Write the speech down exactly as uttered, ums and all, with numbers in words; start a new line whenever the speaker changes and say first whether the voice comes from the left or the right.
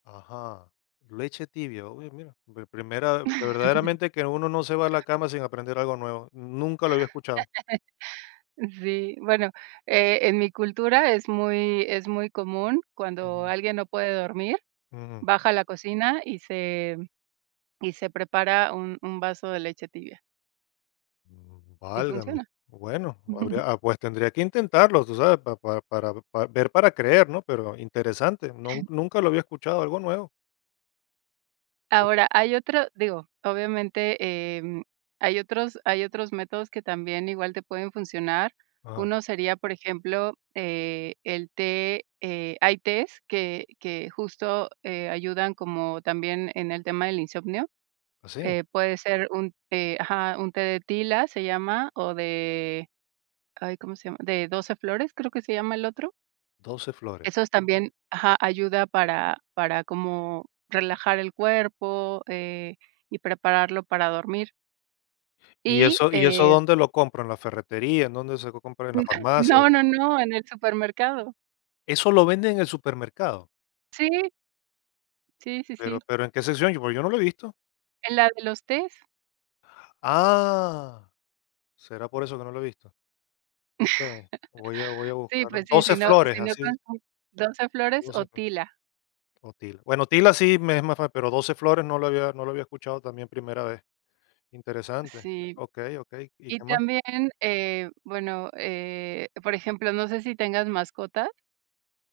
left: Ajá. Leche tibia. Uy, mira, mi primera verdaderamente que uno no se va a la cama sin aprender algo nuevo. Nunca lo había escuchado.
right: Sí, bueno, eh, en mi cultura es muy es muy común, cuando
left: Ujú.
right: alguien no puede dormir,
left: Ujú.
right: baja a la cocina y se y se prepara un un vaso de leche tibia.
left: Mm,
right: Y
left: válgame.
right: funciona.
left: Bueno, habría, ah, pues tendría que intentarlo, tú sabes, pa pa para pa ver para creer, ¿no? Pero interesante, nun nunca lo había escuchado, algo nuevo.
right: Ahora, hay otro digo, obviamente, em, hay otros hay otros métodos que también, igual te pueden funcionar.
left: Ajá.
right: Uno sería, por ejemplo, eh, el té, eh, hay tés que que justo, eh, ayudan como también en el tema del insomnio,
left: ¿Así?
right: eh, puede ser un té Ajá, un té de tila se llama o de ay, ¿cómo se llama? De doce flores, creo que se llama el otro.
left: doce flores.
right: Esos también Ajá, ayuda para para como relajar el cuerpo, eh, y prepararlo para dormir.
left: ¿Y
right: Y,
left: eso y eso
right: eh
left: dónde lo compro, en la ferretería, en dónde se puede comprar, en la farmacia?
right: No,
left: [unintelligible]
right: no, no, en el supermercado.
left: ¿Eso lo venden en el supermercado?
right: Sí, Sí, sí,
left: Pero
right: sí.
left: pero, ¿en qué sección? Porque yo no lo he visto.
right: En la de los tés.
left: ¡Ah! ¿Será por eso que no lo he visto? Okey, voy a voy a
right: Sí,
left: buscarlo.
right: pues sí,
left: doce
right: si no
left: flores,
right: si no con
left: así
right: [unintelligible] doce flores o
left: doce flo
right: tila.
left: o tila. Bueno tila sí me es más fa pero doce flores no lo había no lo había escuchado, también primera vez. Interesante.
right: Sí.
left: Okey, okey, ¿y
right: Y
left: qué más?
right: también, eh, bueno, eh, por ejemplo, no sé si tengas mascota.